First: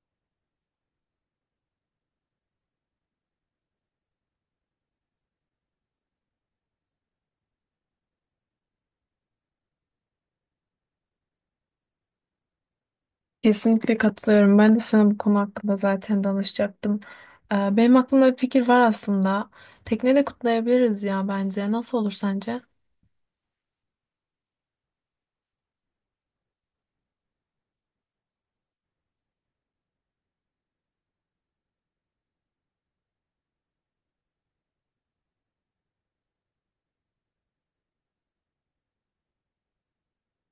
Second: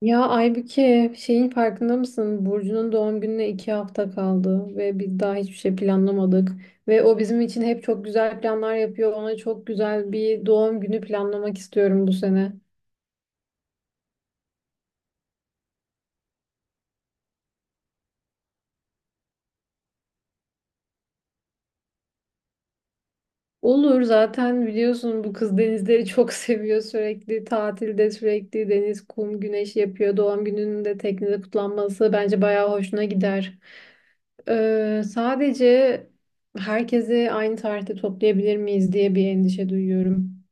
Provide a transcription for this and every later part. Ya Aybüke şeyin farkında mısın? Burcu'nun doğum gününe 2 hafta kaldı ve biz daha hiçbir şey planlamadık. Ve o bizim için hep çok güzel planlar yapıyor. Ona çok güzel bir doğum günü planlamak istiyorum bu sene. Kesinlikle katılıyorum. Ben de sana bu konu hakkında zaten danışacaktım. Benim aklımda bir fikir var aslında. Tekne de kutlayabiliriz ya bence. Nasıl olur sence? Olur, zaten biliyorsun bu kız denizleri çok seviyor sürekli. Tatilde sürekli deniz, kum, güneş yapıyor. Doğum gününün de teknede kutlanması bence bayağı hoşuna gider. Sadece herkesi aynı tarihte toplayabilir miyiz diye bir endişe duyuyorum.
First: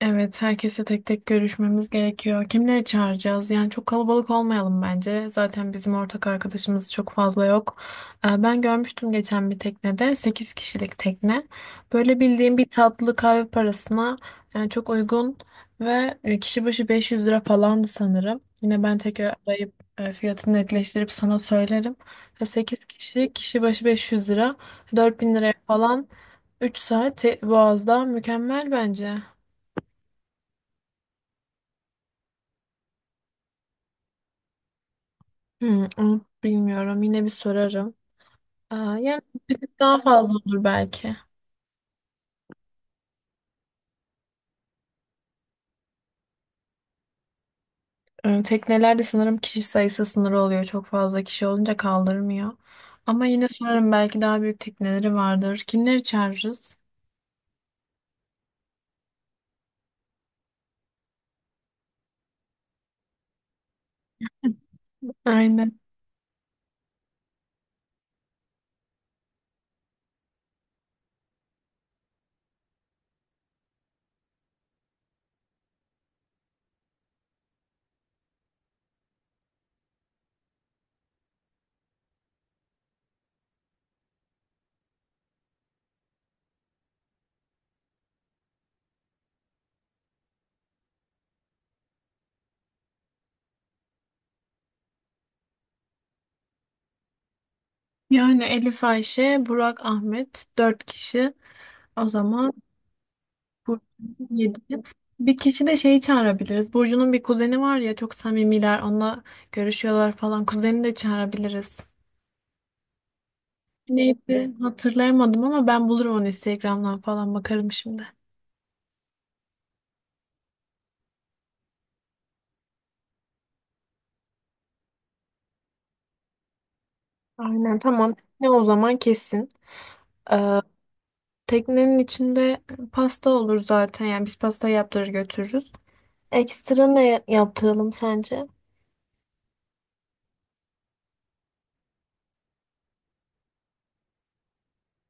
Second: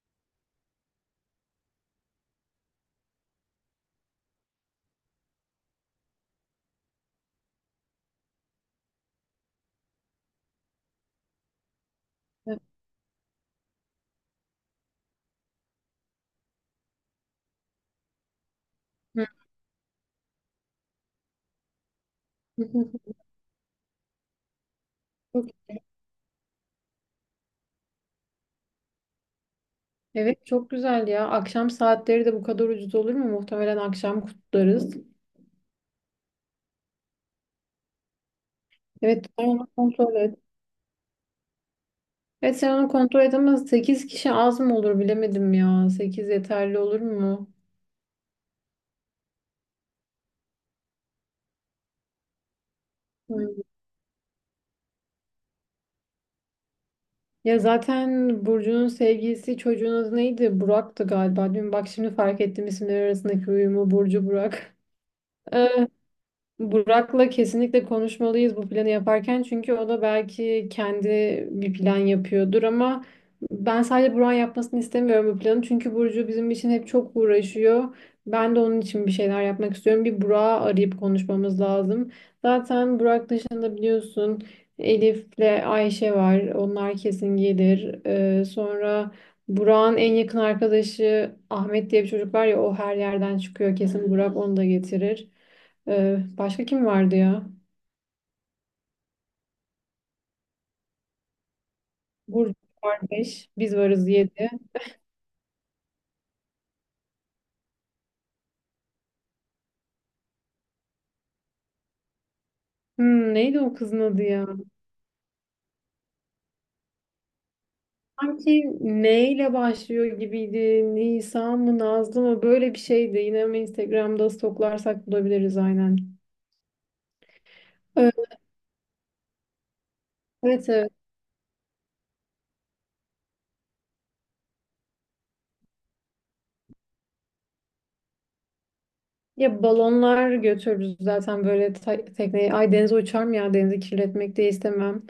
Evet, herkese tek tek görüşmemiz gerekiyor. Kimleri çağıracağız? Yani çok kalabalık olmayalım bence. Zaten bizim ortak arkadaşımız çok fazla yok. Ben görmüştüm geçen bir teknede 8 kişilik tekne. Böyle bildiğim bir tatlı kahve parasına yani çok uygun ve kişi başı 500 lira falandı sanırım. Yine ben Hı. tekrar arayıp fiyatını netleştirip sana söylerim. Sekiz kişi kişi başı 500 lira, 4000 Çok- liraya falan 3 saat Boğaz'da mükemmel bence. Evet, çok güzel ya. Akşam saatleri de bu kadar ucuz olur mu? Muhtemelen akşam kutlarız. Hmm, onu bilmiyorum. Yine bir sorarım. Yani Evet, sen bir onu tık daha kontrol fazla et. olur belki. Evet, sen onu kontrol et ama 8 kişi az mı olur bilemedim ya. Sekiz yeterli olur mu? Teknelerde sanırım kişi sayısı sınırı oluyor. Çok fazla kişi olunca kaldırmıyor. Ama yine Hmm. sorarım, belki daha büyük tekneleri vardır. Kimleri çağırırız? Ya zaten Burcu'nun sevgilisi çocuğun adı neydi? Burak'tı galiba. Dün bak şimdi fark ettim isimler arasındaki uyumu, Burcu Burak. Aynen. Burak'la kesinlikle konuşmalıyız bu planı yaparken, çünkü o da belki kendi bir plan yapıyordur, ama ben sadece Burak'ın yapmasını istemiyorum bu planı, çünkü Burcu bizim için hep çok uğraşıyor. Ben de onun için bir şeyler yapmak istiyorum. Bir Burak'ı arayıp konuşmamız lazım. Zaten Burak dışında biliyorsun Elif'le Ayşe var. Onlar kesin gelir. Sonra Burak'ın en yakın arkadaşı Ahmet diye bir çocuk var ya, o her yerden çıkıyor. Kesin Burak onu da getirir. Başka kim vardı ya? Yani Elif, Ayşe, Burak, Ahmet dört kişi. O zaman Burcu var, 5. Biz Burcu varız, 7. yedi. Bir kişi de şeyi çağırabiliriz. Burcu'nun bir kuzeni var ya, çok samimiler. Onunla görüşüyorlar falan. Kuzeni de çağırabiliriz. Neydi o kızın adı ya? Neydi? Hatırlayamadım ama ben bulurum onu, Instagram'dan falan bakarım şimdi. Sanki N ile başlıyor gibiydi. Nisa mı, Nazlı mı? Böyle bir şeydi. Yine mi Instagram'da stoklarsak bulabiliriz, aynen. Aynen, Evet, tamam. Ne o zaman kesin. Ee, evet. Evet. Teknenin içinde pasta olur zaten. Yani biz pasta yaptırır götürürüz. Ekstra ne yaptıralım sence? Ya balonlar götürürüz zaten böyle tekneye. Ay, denize uçar mı ya? Denizi kirletmek de istemem.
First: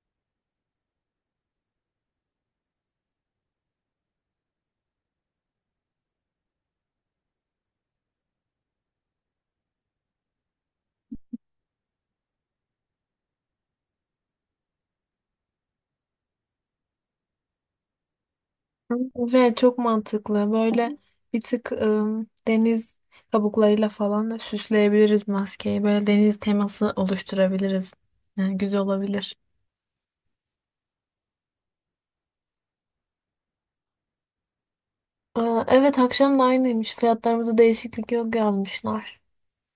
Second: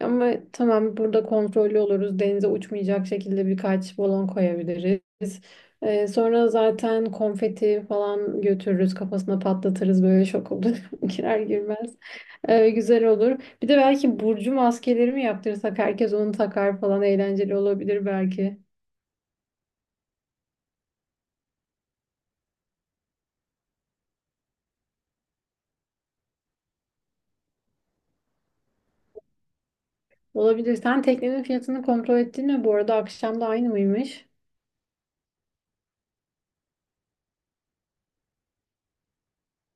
Ama tamam, burada kontrollü oluruz. Denize uçmayacak şekilde birkaç balon koyabiliriz. Sonra zaten konfeti falan götürürüz. Kafasına patlatırız, böyle şok olur. Girer girmez. Güzel olur. Bir de belki burcu maskeleri mi yaptırsak, herkes onu takar falan, eğlenceli olabilir belki. Hı. Ve çok mantıklı. Böyle bir tık deniz kabuklarıyla falan da süsleyebiliriz maskeyi. Böyle deniz teması oluşturabiliriz. Yani güzel olabilir. Olabilir. Sen teknenin fiyatını kontrol ettin mi? Bu arada akşam da aynı mıymış? Evet, akşam da aynıymış. Fiyatlarımızda değişiklik yok yazmışlar.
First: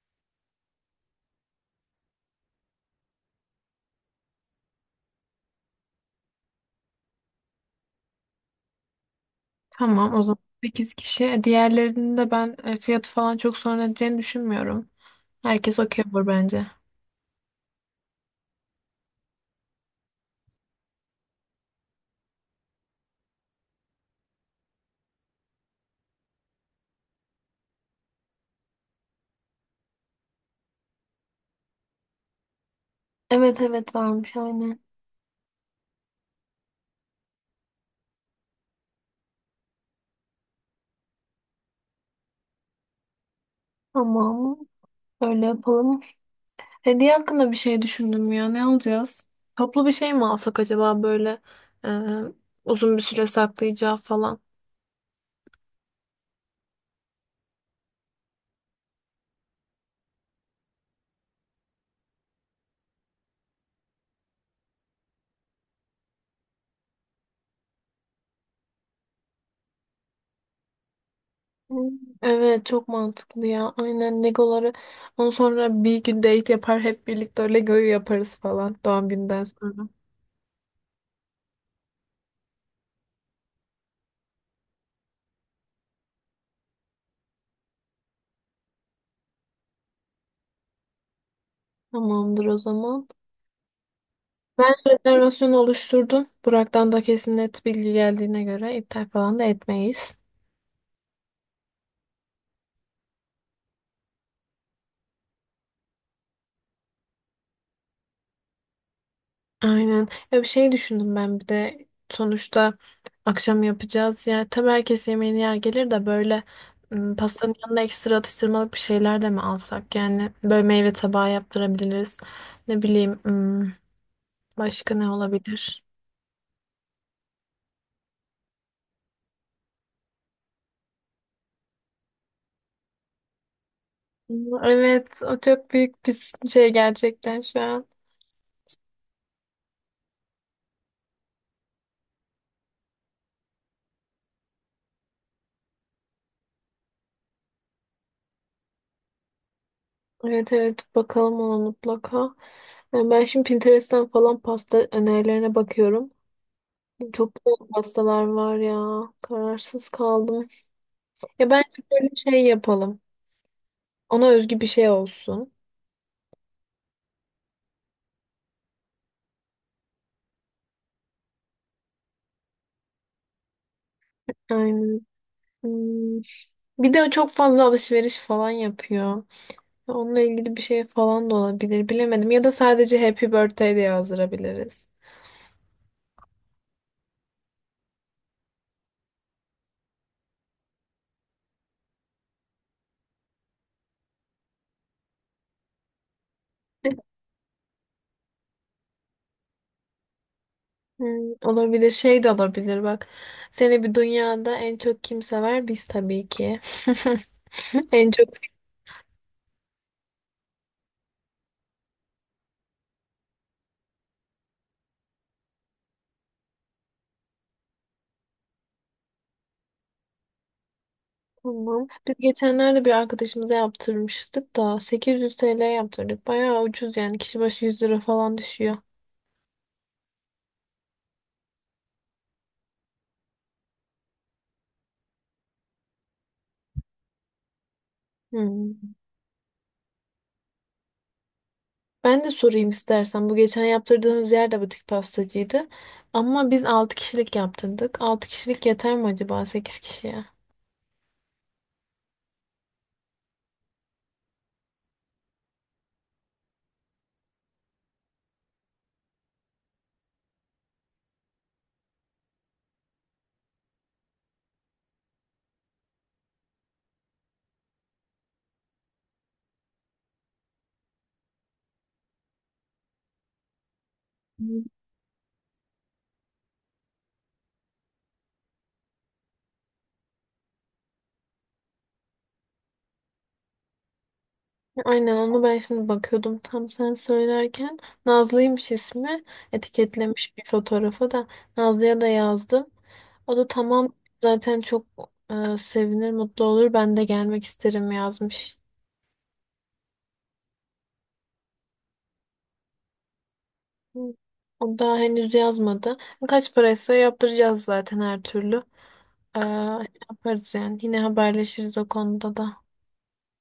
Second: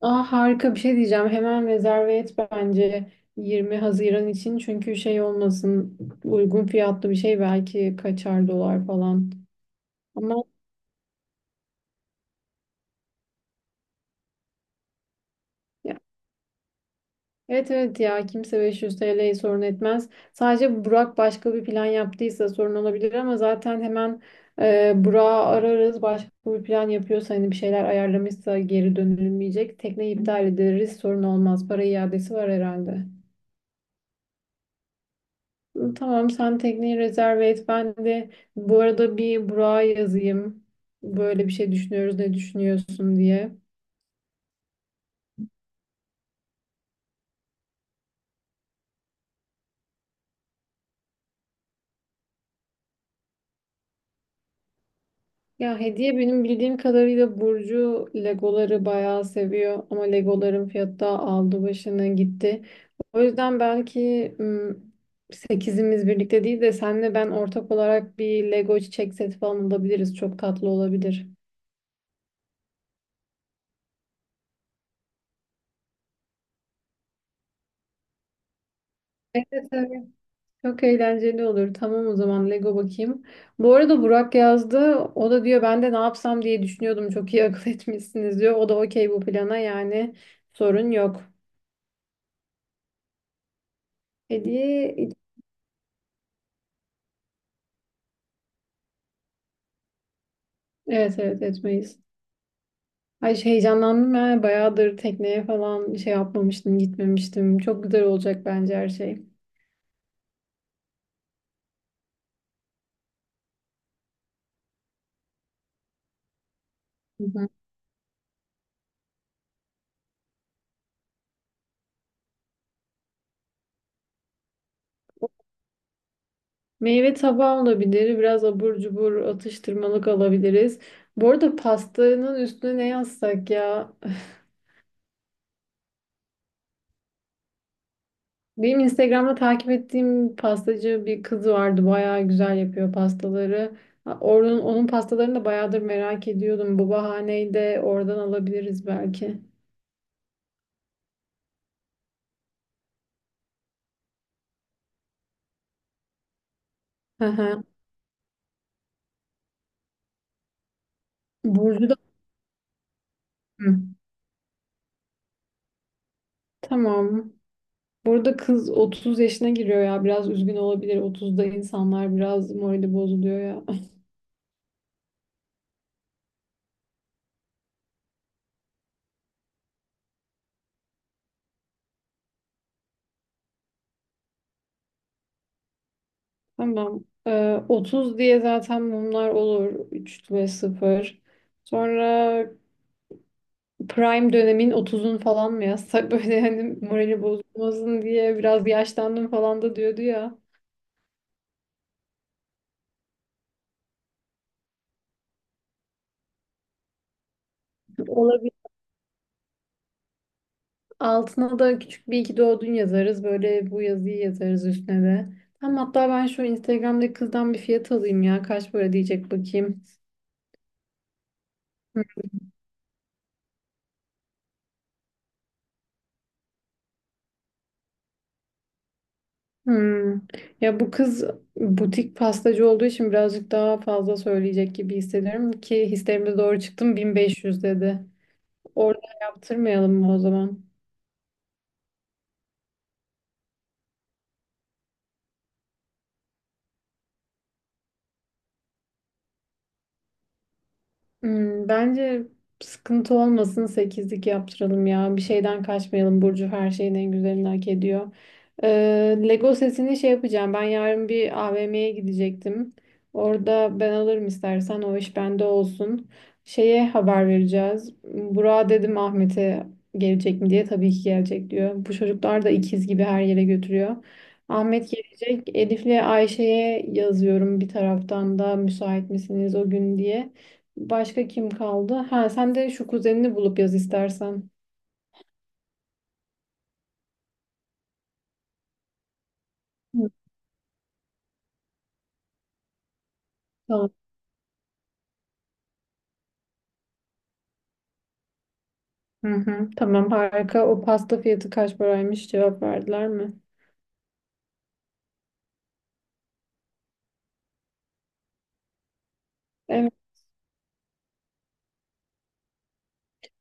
Aa, harika bir şey diyeceğim. Hemen rezerve et bence 20 Haziran için. Çünkü şey olmasın, uygun fiyatlı bir şey belki kaçar, dolar falan. Tamam, o zaman Ama 8 kişi. Diğerlerinin de ben fiyatı falan çok sorun edeceğini düşünmüyorum. Herkes ya, okey olur bence. evet, evet ya, kimse 500 TL'yi sorun etmez. Sadece Burak başka bir plan yaptıysa sorun olabilir ama zaten hemen Burak'ı ararız. Başka bir plan yapıyorsa, hani bir şeyler ayarlamışsa geri dönülmeyecek. Tekneyi iptal ederiz, sorun olmaz. Para iadesi var herhalde. Evet, evet, varmış aynen. Tamam, sen tekneyi rezerve et. Ben de bu arada bir Burak'a yazayım. Böyle bir şey düşünüyoruz, ne düşünüyorsun diye. Tamam, öyle yapalım. Hediye hakkında bir şey düşündüm ya. Ne alacağız? Toplu bir şey mi alsak acaba, böyle e, uzun bir süre saklayacağı falan. Ya hediye, benim bildiğim kadarıyla Burcu Legoları bayağı seviyor. Ama Legoların fiyatı da aldı başını gitti. O yüzden belki sekizimiz birlikte değil de senle ben ortak olarak bir Lego çiçek seti falan alabiliriz. Çok tatlı olabilir. Hmm, evet, çok mantıklı ya. Aynen, Legoları. Ondan sonra bir gün date yapar, hep birlikte Lego'yu yaparız falan, doğum günden Evet, sonra. evet. Çok eğlenceli olur. Tamam, o zaman Lego bakayım. Bu arada Burak yazdı. O da diyor ben de ne yapsam diye düşünüyordum. Çok iyi akıl etmişsiniz diyor. O da okey bu plana, yani sorun yok. Tamamdır o zaman. Ben Hediye. rezervasyonu oluşturdum. Burak'tan da kesin net bilgi geldiğine göre iptal falan da etmeyiz. Evet, evet, etmeyiz. Ay şey, heyecanlandım ben. Bayağıdır tekneye falan şey yapmamıştım, gitmemiştim. Çok güzel olacak bence her şey. Aynen. Ya bir şey düşündüm ben bir de, sonuçta akşam yapacağız. Yani tabii herkes yemeğini yer gelir de, böyle Hı hı. pastanın yanına ekstra atıştırmalık bir şeyler de mi alsak? Yani böyle meyve tabağı yaptırabiliriz. Ne bileyim. Başka ne olabilir? Meyve tabağı olabilir. Biraz abur cubur atıştırmalık alabiliriz. Bu arada pastanın üstüne ne yazsak ya? Evet, o çok büyük bir şey gerçekten şu an. Benim Instagram'da takip ettiğim pastacı bir kız vardı. Bayağı güzel yapıyor pastaları. Ha, onun pastalarını da bayağıdır merak ediyordum. Bu bahaneyi de oradan alabiliriz belki. Evet, evet, bakalım ona mutlaka. Yani ben şimdi Pinterest'ten falan pasta önerilerine bakıyorum. Hı Çok hı. güzel pastalar var ya. Kararsız kaldım. Ya bence Burcu da... böyle şey yapalım. Hı. Ona özgü bir şey olsun. Tamam. Burada kız 30 yaşına giriyor ya. Biraz üzgün olabilir. 30'da insanlar biraz morali bozuluyor ya. Aynen. Hmm. Bir de o çok fazla alışveriş falan yapıyor. Onunla ilgili bir şey falan da olabilir. Bilemedim. Ya da sadece Happy Birthday diye yazdırabiliriz. Tamam. 30 diye zaten mumlar olur. 3 ve sıfır. Sonra Prime dönemin, otuzun falan mı yazsak, böyle hani morali bozulmasın diye, biraz yaşlandım falan da diyordu ya. Hmm, olabilir, şey de olabilir bak. Seni bir dünyada en çok kim sever? Biz tabii ki. En çok Olabilir. Altına da küçük bir iki doğdun yazarız. Böyle bu yazıyı yazarız üstüne de. Tamam, hatta ben şu Instagram'daki kızdan bir fiyat alayım ya. Kaç para diyecek bakayım. tamam. Biz geçenlerde bir arkadaşımıza yaptırmıştık da 800 TL yaptırdık. Bayağı ucuz yani, kişi başı 100 lira falan düşüyor. Hmm. Ya bu kız butik pastacı olduğu için birazcık daha fazla söyleyecek gibi hissediyorum, ki hislerimiz doğru çıktım, 1500 dedi. Hmm. Orada yaptırmayalım mı o zaman? Ben de sorayım istersen. Bu geçen yaptırdığımız yer de butik pastacıydı. Ama biz 6 kişilik yaptırdık. Altı kişilik yeter mi acaba 8 kişiye? Bence sıkıntı olmasın, sekizlik yaptıralım ya. Bir şeyden kaçmayalım. Burcu her şeyin en güzelini hak ediyor. Lego setini şey yapacağım. Ben yarın bir AVM'ye gidecektim. Orada ben alırım, istersen o iş bende olsun. Şeye haber vereceğiz. Burak'a dedim Ahmet'e gelecek mi diye. Tabii ki gelecek diyor. Bu çocuklar da ikiz gibi, her yere götürüyor. Ahmet gelecek. Elif'le Ayşe'ye yazıyorum bir taraftan da, müsait misiniz o gün diye. Başka kim kaldı? Ha, sen de şu kuzenini bulup yaz istersen. Aynen, onu ben şimdi bakıyordum tam sen söylerken. Nazlı'ymış ismi. Hı. Etiketlemiş bir fotoğrafa da. Nazlı'ya da yazdım. O da Tamam. tamam, zaten çok sevinir, mutlu olur. Ben de gelmek isterim yazmış. Hı hı, tamam, harika. O pasta fiyatı kaç paraymış, cevap verdiler mi? Hı. O daha henüz yazmadı. Kaç paraysa yaptıracağız zaten her türlü. Evet. Şey yaparız yani. Yine haberleşiriz o konuda da.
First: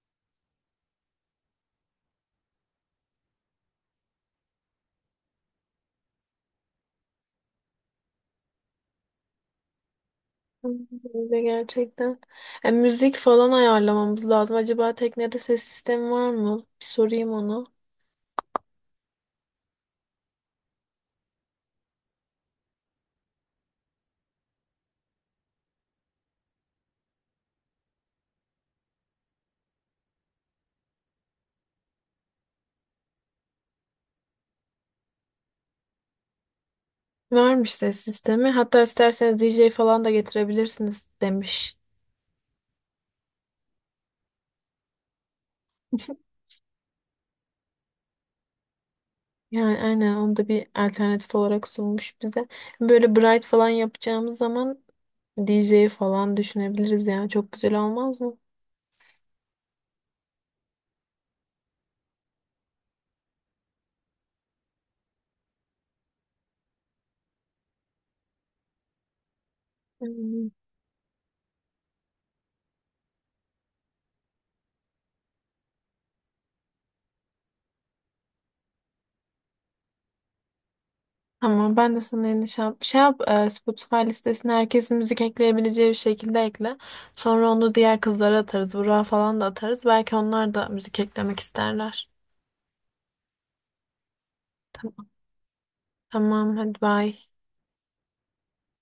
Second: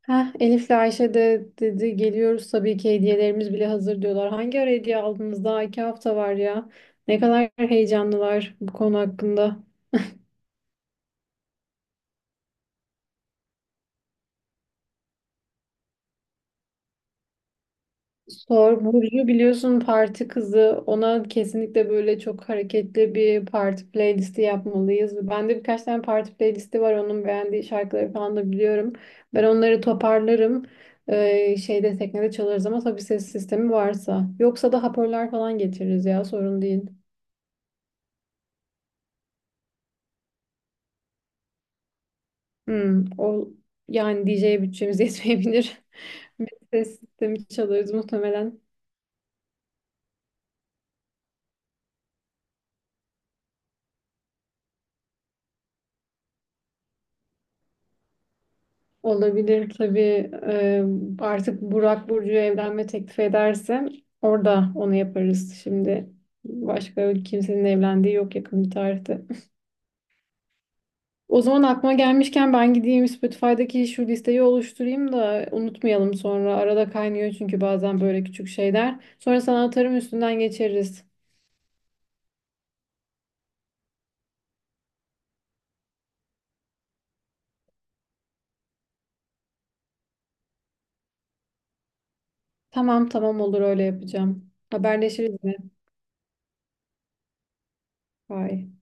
Heh, Elif'le Ayşe de dedi geliyoruz tabii ki, hediyelerimiz bile hazır diyorlar. Hangi ara hediye aldınız? Daha 2 hafta var ya. Ne kadar heyecanlılar bu konu hakkında. Öyle gerçekten. E, müzik falan ayarlamamız lazım. Acaba teknede ses sistemi var mı? Bir sorayım onu. Sor. Burcu biliyorsun parti kızı. Ona kesinlikle böyle çok hareketli bir parti playlisti yapmalıyız. Bende birkaç tane parti playlisti var. Onun beğendiği şarkıları falan da biliyorum. Ben onları toparlarım. Şeyde, teknede çalarız ama tabii ses sistemi varsa. Yoksa da hoparlör falan getiririz ya, sorun değil. Varmış ses sistemi. Hatta isterseniz DJ falan da getirebilirsiniz demiş. O yani DJ'ye bütçemiz yetmeyebilir. Bir ses sistemi çalarız muhtemelen. Yani aynen, onu da bir alternatif olarak sunmuş bize. Böyle bright falan yapacağımız zaman DJ falan düşünebiliriz yani. Çok güzel olmaz mı? Olabilir tabii. Artık Burak Burcu'ya evlenme teklif ederse orada onu yaparız. Şimdi başka kimsenin evlendiği yok yakın bir tarihte. Hmm. O zaman aklıma gelmişken ben gideyim Spotify'daki şu listeyi oluşturayım da unutmayalım sonra. Arada kaynıyor çünkü bazen böyle küçük şeyler. Sonra sana atarım, üstünden geçeriz. Tamam, ben de sana yeni şey yap. Şey yap, Spotify listesine herkesin müzik ekleyebileceği bir şekilde ekle. Sonra onu diğer kızlara atarız. Burak'a falan da atarız. Belki onlar da müzik eklemek isterler. Tamam, tamam olur, öyle yapacağım. Tamam, Haberleşiriz mi? tamam, hadi bye. Bye.